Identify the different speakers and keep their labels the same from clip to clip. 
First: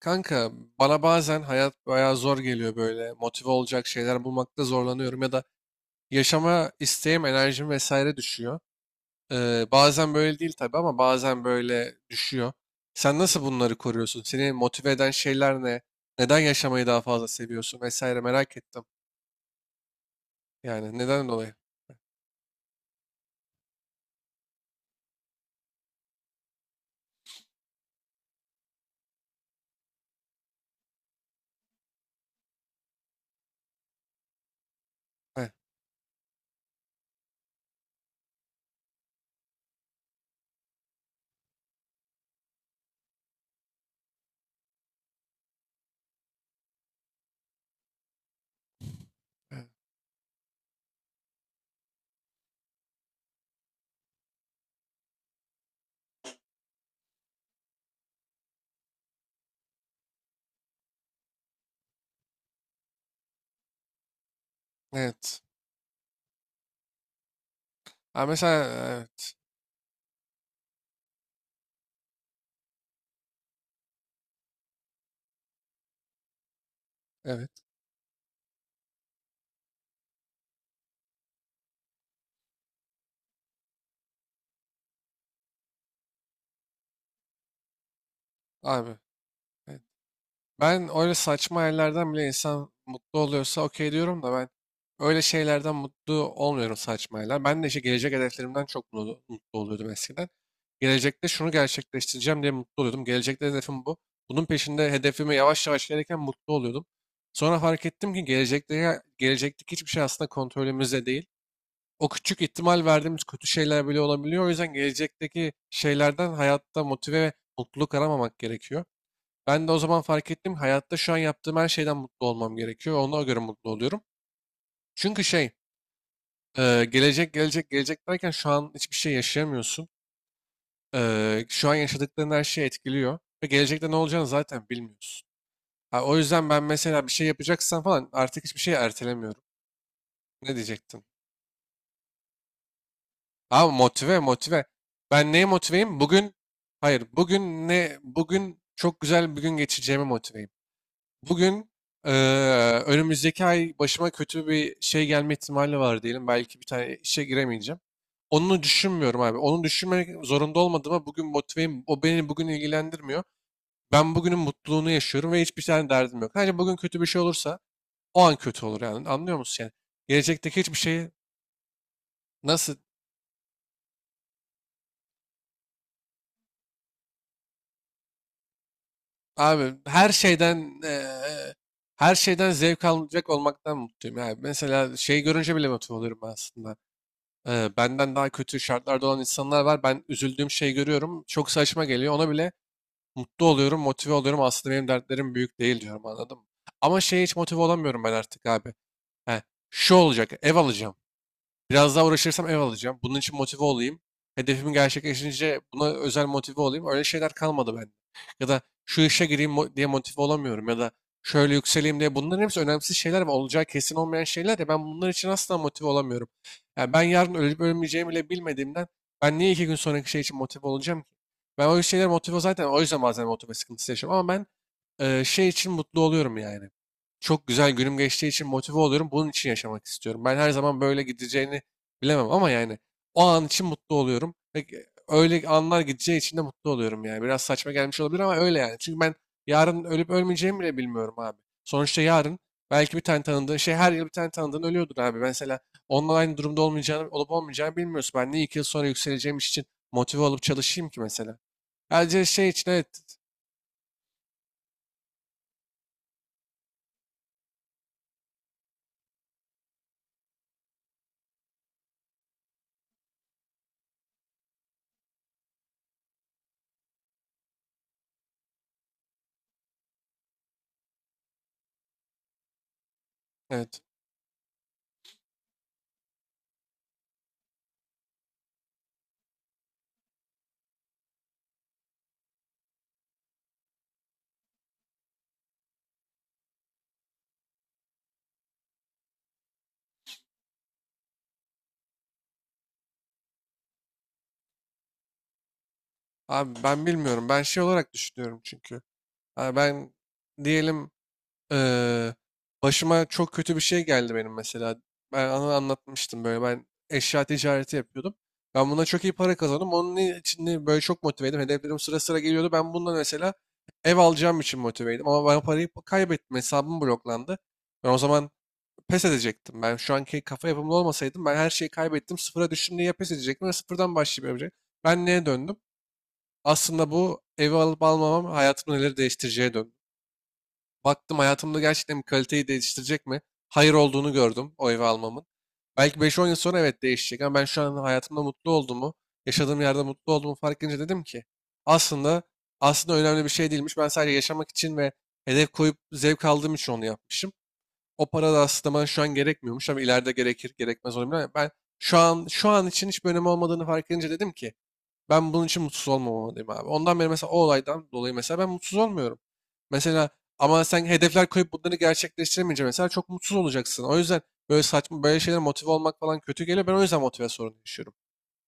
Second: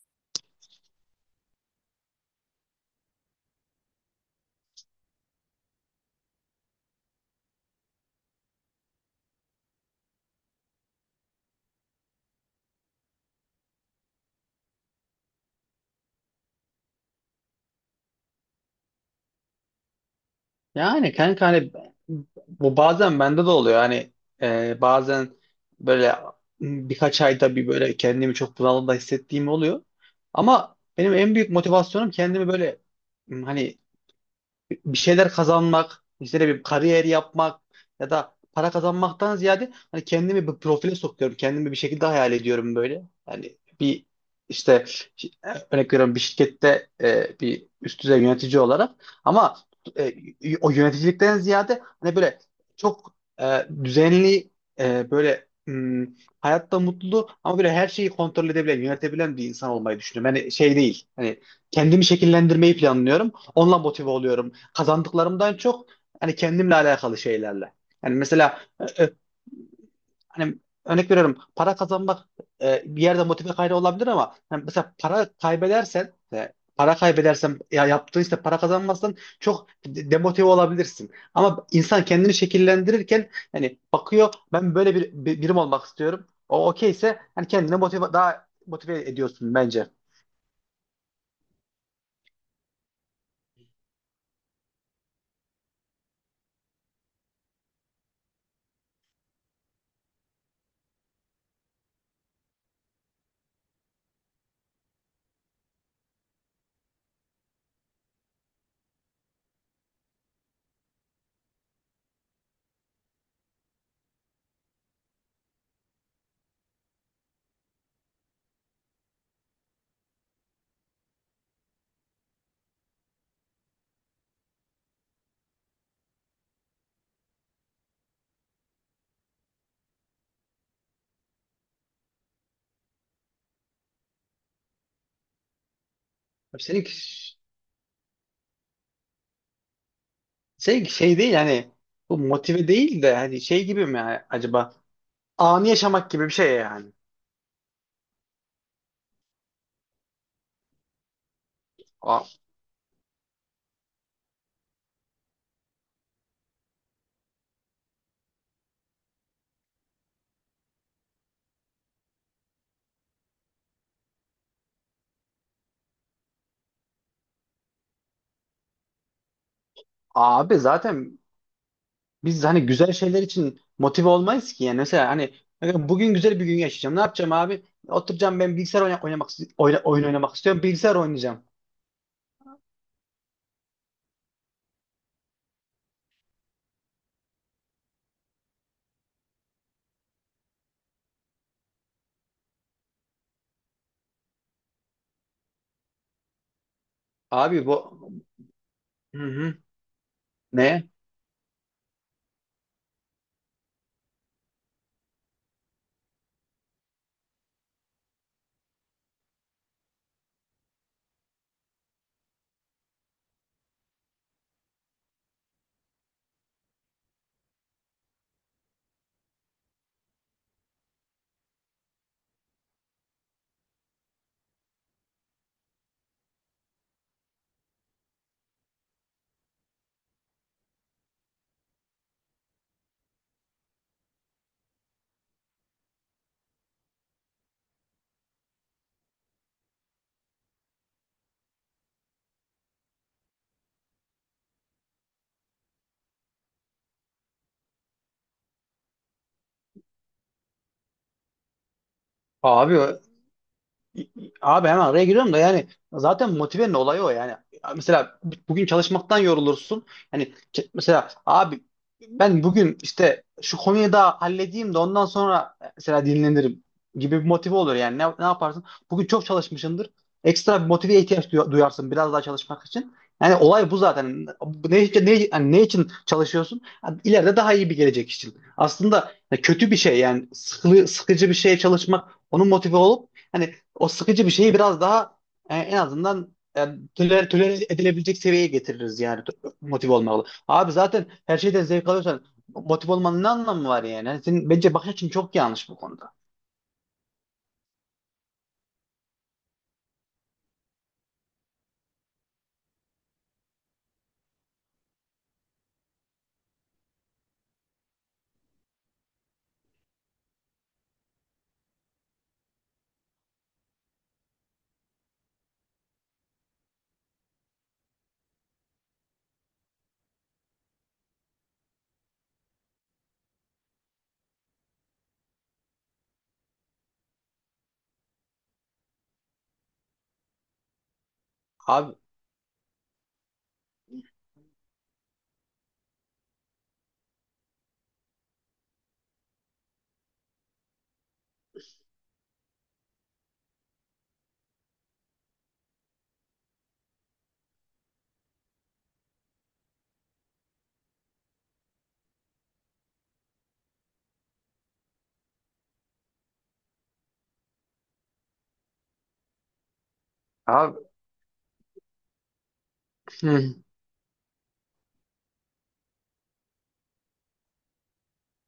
Speaker 1: Kanka bana bazen hayat bayağı zor geliyor böyle. Motive olacak şeyler bulmakta zorlanıyorum ya da yaşama isteğim, enerjim vesaire düşüyor. Bazen böyle değil tabii ama bazen böyle düşüyor. Sen nasıl bunları koruyorsun? Seni motive eden şeyler ne? Neden yaşamayı daha fazla seviyorsun vesaire merak ettim. Yani
Speaker 2: Yani
Speaker 1: neden
Speaker 2: kanka
Speaker 1: dolayı?
Speaker 2: hani bu bazen bende de oluyor. Hani bazen böyle birkaç ayda bir böyle kendimi çok bunalımda hissettiğim oluyor. Ama benim en büyük motivasyonum kendimi böyle hani bir şeyler
Speaker 1: Heh,
Speaker 2: kazanmak, işte ne bir kariyer yapmak ya da para kazanmaktan ziyade hani kendimi bir profile sokuyorum. Kendimi bir şekilde hayal ediyorum böyle. Hani bir işte şi- örnek veriyorum bir şirkette bir üst düzey yönetici olarak ama
Speaker 1: heh.
Speaker 2: e, o yöneticilikten ziyade hani böyle çok düzenli böyle hayatta mutlu ama böyle her şeyi kontrol edebilen, yönetebilen bir insan olmayı düşünüyorum. Hani şey değil. Hani kendimi şekillendirmeyi planlıyorum. Onunla motive oluyorum.
Speaker 1: Evet.
Speaker 2: Kazandıklarımdan çok hani kendimle alakalı şeylerle. Yani
Speaker 1: Ha, mesela,
Speaker 2: mesela e, e,
Speaker 1: evet,
Speaker 2: hani örnek veriyorum para kazanmak bir yerde motive kaynağı olabilir ama hani mesela para kaybedersen para
Speaker 1: evet
Speaker 2: kaybedersen ya yaptığın işte para kazanmazsan çok demotive olabilirsin. Ama insan kendini şekillendirirken hani bakıyor ben böyle birim olmak istiyorum. O okeyse hani kendine daha
Speaker 1: abi.
Speaker 2: motive ediyorsun bence.
Speaker 1: Ben öyle saçma hayallerden bile insan mutlu oluyorsa okey diyorum da ben öyle şeylerden mutlu olmuyorum, saçma hayaller. Ben de işte gelecek hedeflerimden çok mutlu oluyordum eskiden. Gelecekte şunu gerçekleştireceğim diye mutlu oluyordum. Gelecekte hedefim bu. Bunun peşinde hedefime yavaş yavaş gelirken mutlu oluyordum. Sonra fark ettim ki gelecekteki hiçbir şey aslında kontrolümüzde değil. O küçük ihtimal verdiğimiz kötü şeyler bile olabiliyor. O yüzden gelecekteki şeylerden hayatta motive ve mutluluk aramamak gerekiyor. Ben de o zaman fark ettim. Hayatta şu an yaptığım her şeyden mutlu olmam gerekiyor. Ona göre mutlu oluyorum. Çünkü şey, gelecek gelecek gelecek derken şu an hiçbir şey yaşayamıyorsun. Şu an yaşadıkların her şeyi etkiliyor. Ve gelecekte ne olacağını zaten bilmiyorsun. Ha, o yüzden ben
Speaker 2: Senin
Speaker 1: mesela bir şey yapacaksam falan artık hiçbir şeyi ertelemiyorum. Ne
Speaker 2: Şey,
Speaker 1: diyecektin?
Speaker 2: şey değil hani bu motive değil de hani şey
Speaker 1: Ama
Speaker 2: gibi mi
Speaker 1: motive
Speaker 2: yani
Speaker 1: motive.
Speaker 2: acaba
Speaker 1: Ben neye
Speaker 2: anı
Speaker 1: motiveyim?
Speaker 2: yaşamak gibi bir
Speaker 1: Bugün,
Speaker 2: şey yani.
Speaker 1: hayır bugün ne, bugün çok güzel bir gün geçireceğime motiveyim. Bugün. eee,
Speaker 2: A-
Speaker 1: Önümüzdeki ay başıma kötü bir şey gelme ihtimali var diyelim. Belki bir tane işe giremeyeceğim. Onu düşünmüyorum abi. Onu düşünmek zorunda olmadığıma bugün motiveyim. O beni bugün ilgilendirmiyor. Ben bugünün mutluluğunu yaşıyorum ve hiçbir tane derdim yok. Sadece bugün kötü bir şey olursa o an kötü olur yani. Anlıyor musun yani?
Speaker 2: Abi
Speaker 1: Gelecekteki hiçbir şeyi
Speaker 2: zaten biz hani
Speaker 1: nasıl
Speaker 2: güzel şeyler için motive olmayız ki yani mesela hani bugün güzel bir gün yaşayacağım. Ne yapacağım abi? Oturacağım ben bilgisayar oynamak
Speaker 1: abi
Speaker 2: oyun
Speaker 1: her
Speaker 2: oynamak istiyorum.
Speaker 1: şeyden
Speaker 2: Bilgisayar
Speaker 1: eee,
Speaker 2: oynayacağım.
Speaker 1: her şeyden zevk alacak olmaktan mutluyum. Yani mesela şey görünce bile motive oluyorum aslında. Benden daha kötü şartlarda olan insanlar var. Ben üzüldüğüm şeyi görüyorum. Çok saçma geliyor. Ona bile mutlu oluyorum, motive oluyorum. Aslında benim dertlerim büyük değil diyorum, anladın mı? Ama şeye hiç motive
Speaker 2: Abi bu
Speaker 1: olamıyorum ben artık abi.
Speaker 2: hı
Speaker 1: He,
Speaker 2: hı.
Speaker 1: şu olacak, ev
Speaker 2: Ne?
Speaker 1: alacağım. Biraz daha uğraşırsam ev alacağım. Bunun için motive olayım. Hedefimi gerçekleşince buna özel motive olayım. Öyle şeyler kalmadı bende. Ya da şu işe gireyim diye motive olamıyorum. Ya da şöyle yükseleyim diye. Bunların hepsi önemsiz şeyler ve olacağı kesin olmayan şeyler ya. Ben bunlar için asla motive olamıyorum. Yani ben yarın ölüp ölmeyeceğimi bile bilmediğimden ben niye 2 gün sonraki şey için motive olacağım ki? Ben o şeyler motive zaten, o yüzden bazen motive sıkıntısı yaşıyorum. Ama ben şey için mutlu oluyorum yani. Çok güzel günüm geçtiği için motive oluyorum. Bunun için yaşamak istiyorum. Ben her zaman böyle gideceğini bilemem ama yani o an için mutlu oluyorum. Ve öyle anlar gideceği için de mutlu oluyorum yani. Biraz saçma gelmiş olabilir ama öyle yani. Çünkü ben yarın ölüp ölmeyeceğimi bile bilmiyorum abi. Sonuçta yarın belki bir tane tanıdığın şey, her yıl bir tane tanıdığın ölüyordur abi. Mesela onunla aynı durumda olup olmayacağını bilmiyorsun. Ben niye 2 yıl sonra yükseleceğim iş için motive olup çalışayım ki mesela? Sadece şey için,
Speaker 2: Abi
Speaker 1: evet.
Speaker 2: Abi hemen araya giriyorum da yani zaten motivenin olayı o yani. Mesela bugün çalışmaktan yorulursun. Yani mesela abi ben bugün işte şu konuyu da halledeyim de ondan sonra mesela dinlenirim gibi bir motive olur yani. Ne yaparsın? Bugün çok çalışmışsındır. Ekstra bir motiveye ihtiyaç duyarsın biraz daha çalışmak için. Yani olay bu
Speaker 1: Evet.
Speaker 2: zaten. Ne için çalışıyorsun? Yani ileride daha iyi bir gelecek için. Aslında kötü bir şey yani sıkıcı bir şeye çalışmak onun motive olup hani o sıkıcı bir şeyi biraz daha en azından tolere edilebilecek seviyeye getiririz yani motive olmalı. Abi zaten her şeyden zevk alıyorsan motive olmanın ne anlamı var yani? Yani senin bence bakış açın çok yanlış bu konuda.
Speaker 1: Abi ben bilmiyorum. Ben şey olarak düşünüyorum çünkü. Abi ben diyelim, Eee, başıma çok kötü bir şey geldi benim mesela. Ben ana anlatmıştım böyle. Ben eşya ticareti yapıyordum. Ben buna çok iyi para kazandım. Onun için böyle çok motiveydim. Hedeflerim sıra sıra geliyordu. Ben bundan mesela ev alacağım için motiveydim. Ama ben parayı kaybettim. Hesabım bloklandı. Ben o zaman pes edecektim. Ben şu anki kafa yapımlı olmasaydım, ben her şeyi kaybettim, sıfıra düştüm diye ya pes edecektim, ya sıfırdan başlayıp yapacaktım. Ben neye döndüm? Aslında bu evi alıp almamam hayatımı neler değiştireceğe döndü. Baktım, hayatımda
Speaker 2: Abi
Speaker 1: gerçekten bir kaliteyi değiştirecek mi? Hayır olduğunu gördüm o evi almamın. Belki beş on yıl sonra evet değişecek ama ben şu an hayatımda mutlu olduğumu, yaşadığım yerde mutlu olduğumu fark edince dedim ki aslında aslında önemli bir şey değilmiş. Ben sadece yaşamak için ve hedef koyup zevk aldığım için onu yapmışım. O para da aslında bana şu an gerekmiyormuş ama ileride gerekir gerekmez olabilir. Ama ben şu an için hiçbir önemi olmadığını fark edince dedim ki ben bunun için mutsuz olmamalıyım abi. Ondan beri mesela, o olaydan dolayı mesela ben mutsuz olmuyorum. Mesela, ama
Speaker 2: abi
Speaker 1: sen hedefler koyup bunları gerçekleştiremeyince mesela çok mutsuz
Speaker 2: hı,
Speaker 1: olacaksın. O yüzden böyle saçma böyle şeyler, motive olmak falan kötü geliyor. Ben o yüzden motive sorunu yaşıyorum.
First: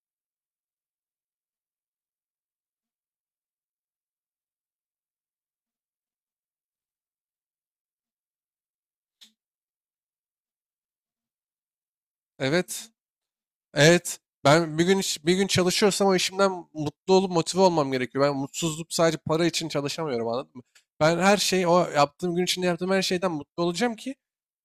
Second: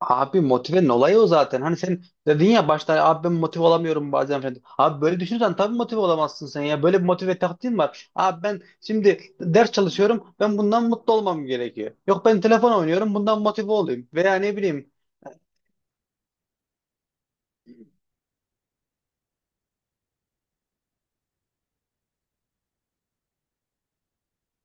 Speaker 2: abi motivenin olayı o zaten. Hani sen dedin ya başta abi ben motive olamıyorum bazen falan. Abi böyle düşünürsen tabii motive olamazsın sen ya. Böyle bir motive taktiğin var. Abi ben şimdi ders çalışıyorum. Ben bundan mutlu olmam gerekiyor. Yok ben telefon
Speaker 1: Evet.
Speaker 2: oynuyorum. Bundan motive olayım.
Speaker 1: Evet.
Speaker 2: Veya ne
Speaker 1: Ben bir
Speaker 2: bileyim.
Speaker 1: gün bir gün çalışıyorsam o işimden mutlu olup motive olmam gerekiyor. Ben mutsuzluk sadece para için çalışamıyorum, anladın mı? Ben her şeyi o yaptığım gün içinde, yaptığım her şeyden mutlu olacağım ki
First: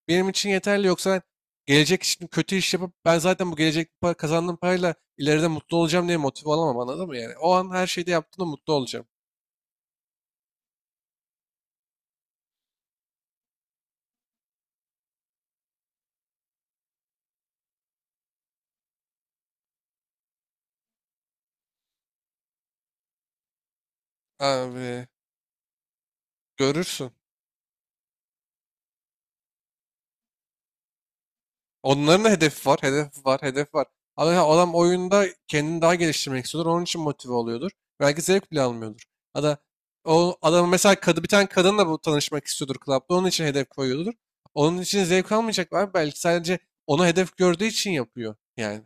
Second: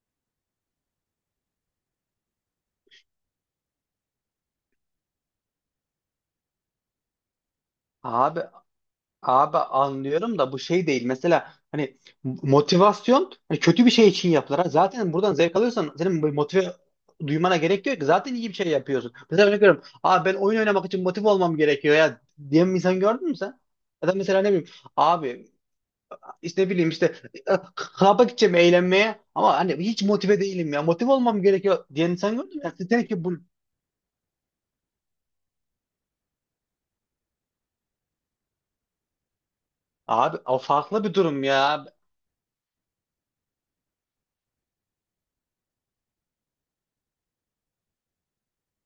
Speaker 1: benim için yeterli. Yoksa ben gelecek için kötü iş yapıp, ben zaten bu gelecek para, kazandığım parayla ileride mutlu olacağım diye motive olamam, anladın mı yani? O an her şeyde
Speaker 2: Abi
Speaker 1: yaptığımda mutlu olacağım.
Speaker 2: Abi anlıyorum da bu şey değil. Mesela hani motivasyon hani kötü bir şey için yapılır. Ha, zaten buradan zevk alıyorsan senin bu motive duymana gerek yok ki. Zaten iyi bir şey yapıyorsun. Mesela örnek veriyorum. Abi ben oyun oynamak için motive olmam gerekiyor ya diyen bir insan gördün mü sen? Ya da mesela ne bileyim
Speaker 1: Abi
Speaker 2: abi işte ne bileyim işte
Speaker 1: görürsün.
Speaker 2: klaba gideceğim eğlenmeye ama hani hiç motive değilim ya. Motive olmam gerekiyor diyen
Speaker 1: Onların da
Speaker 2: insan gördün
Speaker 1: hedefi
Speaker 2: mü?
Speaker 1: var,
Speaker 2: Yani ki
Speaker 1: hedefi
Speaker 2: bu
Speaker 1: var, hedefi var. Ama ya adam oyunda kendini daha geliştirmek istiyordur. Onun için motive oluyordur. Belki zevk bile almıyordur. Ya da o
Speaker 2: abi o
Speaker 1: adam mesela
Speaker 2: farklı bir
Speaker 1: bir
Speaker 2: durum
Speaker 1: tane
Speaker 2: ya.
Speaker 1: kadınla bu tanışmak istiyordur klapta. Onun için hedef koyuyordur. Onun için zevk almayacak var, belki sadece onu hedef gördüğü için yapıyor yani.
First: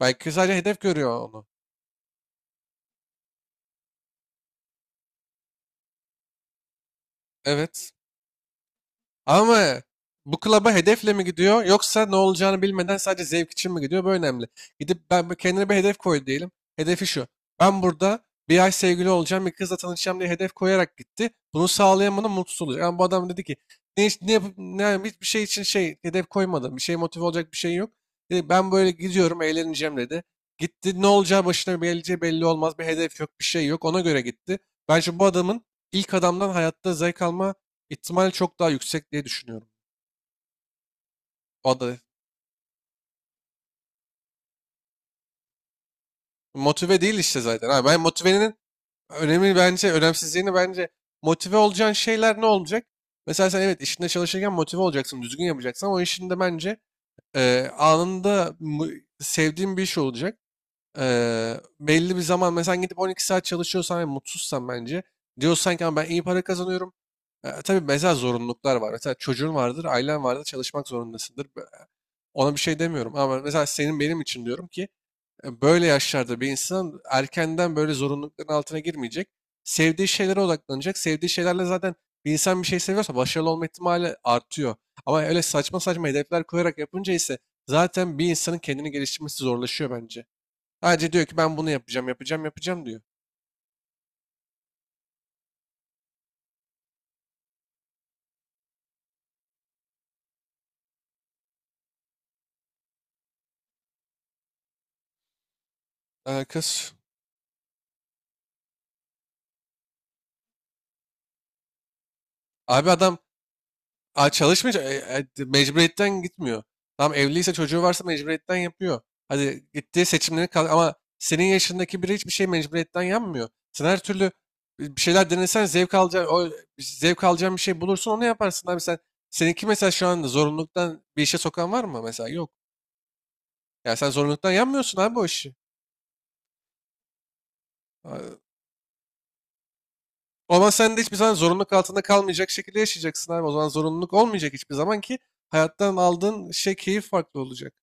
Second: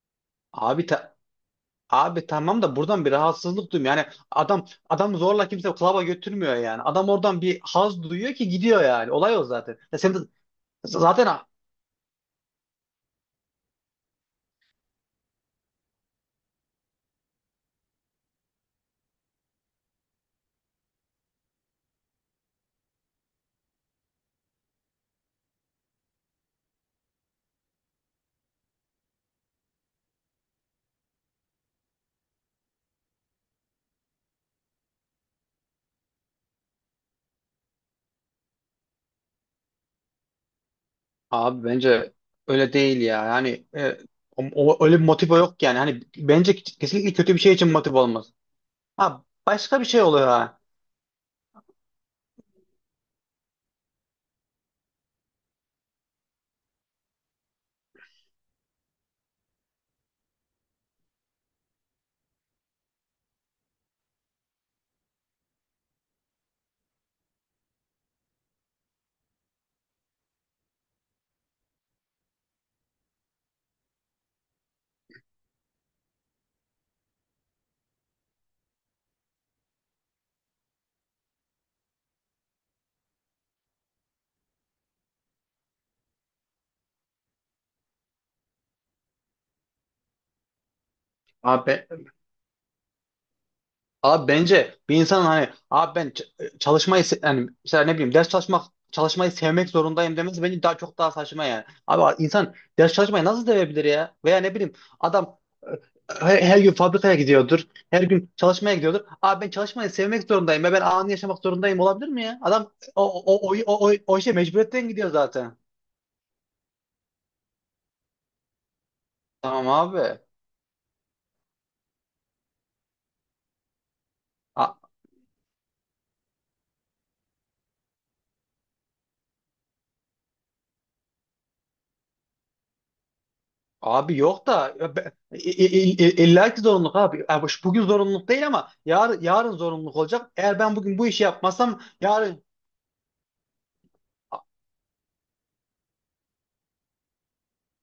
Speaker 1: Belki sadece hedef
Speaker 2: Abi ta-
Speaker 1: görüyor onu.
Speaker 2: Abi tamam da buradan bir rahatsızlık duymuyor. Yani adam zorla kimse klaba götürmüyor yani. Adam oradan bir
Speaker 1: Evet.
Speaker 2: haz duyuyor ki gidiyor yani. Olay o
Speaker 1: Ama
Speaker 2: zaten. Ya sen de
Speaker 1: bu klaba hedefle mi
Speaker 2: zaten
Speaker 1: gidiyor, yoksa ne olacağını bilmeden sadece zevk için mi gidiyor? Bu önemli. Gidip ben kendine bir hedef koy diyelim. Hedefi şu: ben burada bir ay sevgili olacağım, bir kızla tanışacağım diye hedef koyarak gitti. Bunu sağlayamadı, mutsuz oluyor. Yani bu adam dedi ki ne, iş- ne, yapıp- ne yani hiçbir şey için şey hedef koymadım. Bir şey motive olacak bir şey yok. Dedi, ben böyle gidiyorum, eğleneceğim dedi. Gitti, ne olacağı başına geleceği belli olmaz. Bir hedef yok, bir şey yok. Ona göre gitti. Bence bu adamın ilk adamdan hayatta zevk alma ihtimal çok daha yüksek diye düşünüyorum.
Speaker 2: abi
Speaker 1: O da
Speaker 2: bence öyle değil ya. Yani öyle bir motive yok yani. Hani bence
Speaker 1: motive
Speaker 2: kesinlikle
Speaker 1: değil
Speaker 2: kötü
Speaker 1: işte
Speaker 2: bir şey için
Speaker 1: zaten. Ha,
Speaker 2: motive
Speaker 1: ben
Speaker 2: olmaz.
Speaker 1: motivenin
Speaker 2: Ha
Speaker 1: önemi
Speaker 2: başka bir
Speaker 1: bence,
Speaker 2: şey oluyor
Speaker 1: önemsizliğini
Speaker 2: ha.
Speaker 1: bence, motive olacağın şeyler ne olacak? Mesela sen evet işinde çalışırken motive olacaksın, düzgün yapacaksın ama o işinde bence e, anında mu- sevdiğin bir iş olacak. E, belli bir zaman mesela gidip 12 saat çalışıyorsan ve mutsuzsan, bence diyorsan ki "Ama ben iyi para kazanıyorum." Tabii mesela zorunluluklar var. Mesela çocuğun vardır, ailen vardır, çalışmak zorundasındır. Ona bir şey demiyorum ama mesela senin, benim için diyorum ki böyle yaşlarda bir insan erkenden böyle zorunlulukların altına girmeyecek. Sevdiği şeylere odaklanacak. Sevdiği şeylerle zaten, bir insan bir şey seviyorsa başarılı olma ihtimali artıyor. Ama öyle saçma saçma hedefler koyarak yapınca ise zaten bir insanın kendini geliştirmesi zorlaşıyor bence. Sadece diyor ki ben bunu
Speaker 2: Abi
Speaker 1: yapacağım, yapacağım, yapacağım diyor.
Speaker 2: Abi bence bir insanın hani abi ben çalışmayı yani mesela ne bileyim ders çalışmak çalışmayı sevmek zorundayım demesi bence daha çok daha saçma yani. Abi insan ders çalışmayı nasıl sevebilir ya? Veya ne bileyim adam her gün
Speaker 1: Alakası.
Speaker 2: fabrikaya gidiyordur. Her gün çalışmaya gidiyordur. Abi ben çalışmayı sevmek zorundayım ve ben anı yaşamak zorundayım olabilir mi ya? Adam
Speaker 1: Abi adam,
Speaker 2: o işe
Speaker 1: Çalışmış.
Speaker 2: mecburiyetten gidiyor zaten.
Speaker 1: Mecburiyetten gitmiyor. Tamam, evliyse, çocuğu varsa mecburiyetten yapıyor. Hadi
Speaker 2: Tamam
Speaker 1: gittiği
Speaker 2: abi.
Speaker 1: seçimleri kal, ama senin yaşındaki biri hiçbir şey mecburiyetten yapmıyor. Sen her türlü bir şeyler denesen zevk alacağın, o zevk alacağın bir şey bulursun, onu yaparsın. Abi sen, seninki mesela şu anda zorunluluktan bir işe sokan var mı mesela? Yok. Ya sen
Speaker 2: Abi yok
Speaker 1: zorunluluktan
Speaker 2: da ya
Speaker 1: yanmıyorsun abi o işi.
Speaker 2: illa ki zorunluluk abi. Yani bugün zorunluluk
Speaker 1: Aa,
Speaker 2: değil ama yarın zorunluluk olacak.
Speaker 1: O
Speaker 2: Eğer
Speaker 1: zaman
Speaker 2: ben
Speaker 1: sen
Speaker 2: bugün
Speaker 1: de
Speaker 2: bu
Speaker 1: hiçbir
Speaker 2: işi
Speaker 1: zaman zorunluluk
Speaker 2: yapmazsam
Speaker 1: altında
Speaker 2: yarın
Speaker 1: kalmayacak şekilde yaşayacaksın abi. O zaman zorunluluk
Speaker 2: A-
Speaker 1: olmayacak hiçbir zaman ki hayattan aldığın şey, keyif farklı olacak.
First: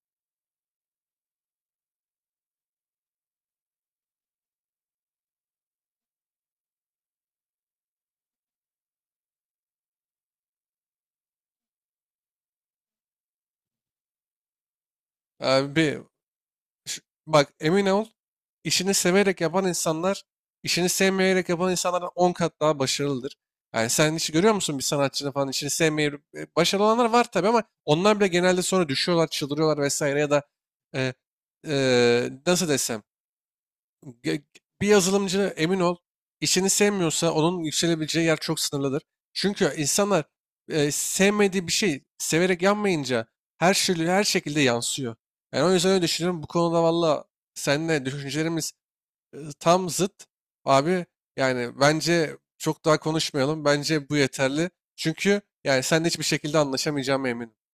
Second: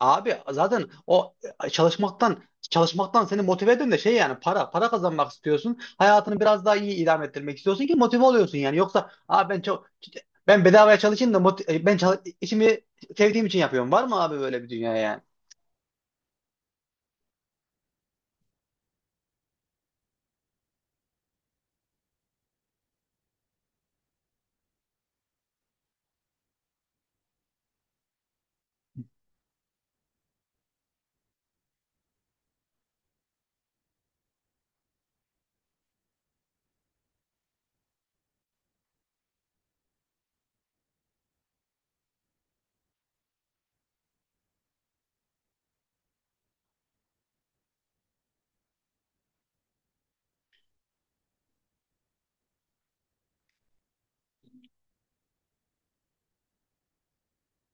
Speaker 2: abi zaten o e, çalışmaktan çalışmaktan seni motive eden de şey yani para kazanmak istiyorsun. Hayatını biraz daha iyi idame ettirmek istiyorsun ki motive oluyorsun yani. Yoksa abi ben çok ben bedavaya çalışayım da ben işimi sevdiğim için yapıyorum. Var mı abi böyle bir dünya yani?
Speaker 1: Abi, Ş- bak emin ol, işini severek yapan insanlar işini sevmeyerek yapan insanlardan 10 kat daha başarılıdır. Yani sen hiç görüyor musun, bir sanatçının falan işini sevmeyip başarılı olanlar var tabii, ama onlar bile genelde sonra düşüyorlar, çıldırıyorlar vesaire, ya da e, nasıl desem, Ge- bir yazılımcı, emin ol işini sevmiyorsa onun yükselebileceği yer çok sınırlıdır. Çünkü insanlar sevmediği bir şey severek yapmayınca her şey her şekilde yansıyor. Yani o yüzden öyle düşünüyorum. Bu konuda valla seninle düşüncelerimiz tam zıt. Abi yani bence çok daha konuşmayalım. Bence bu yeterli. Çünkü yani seninle hiçbir şekilde anlaşamayacağım, eminim.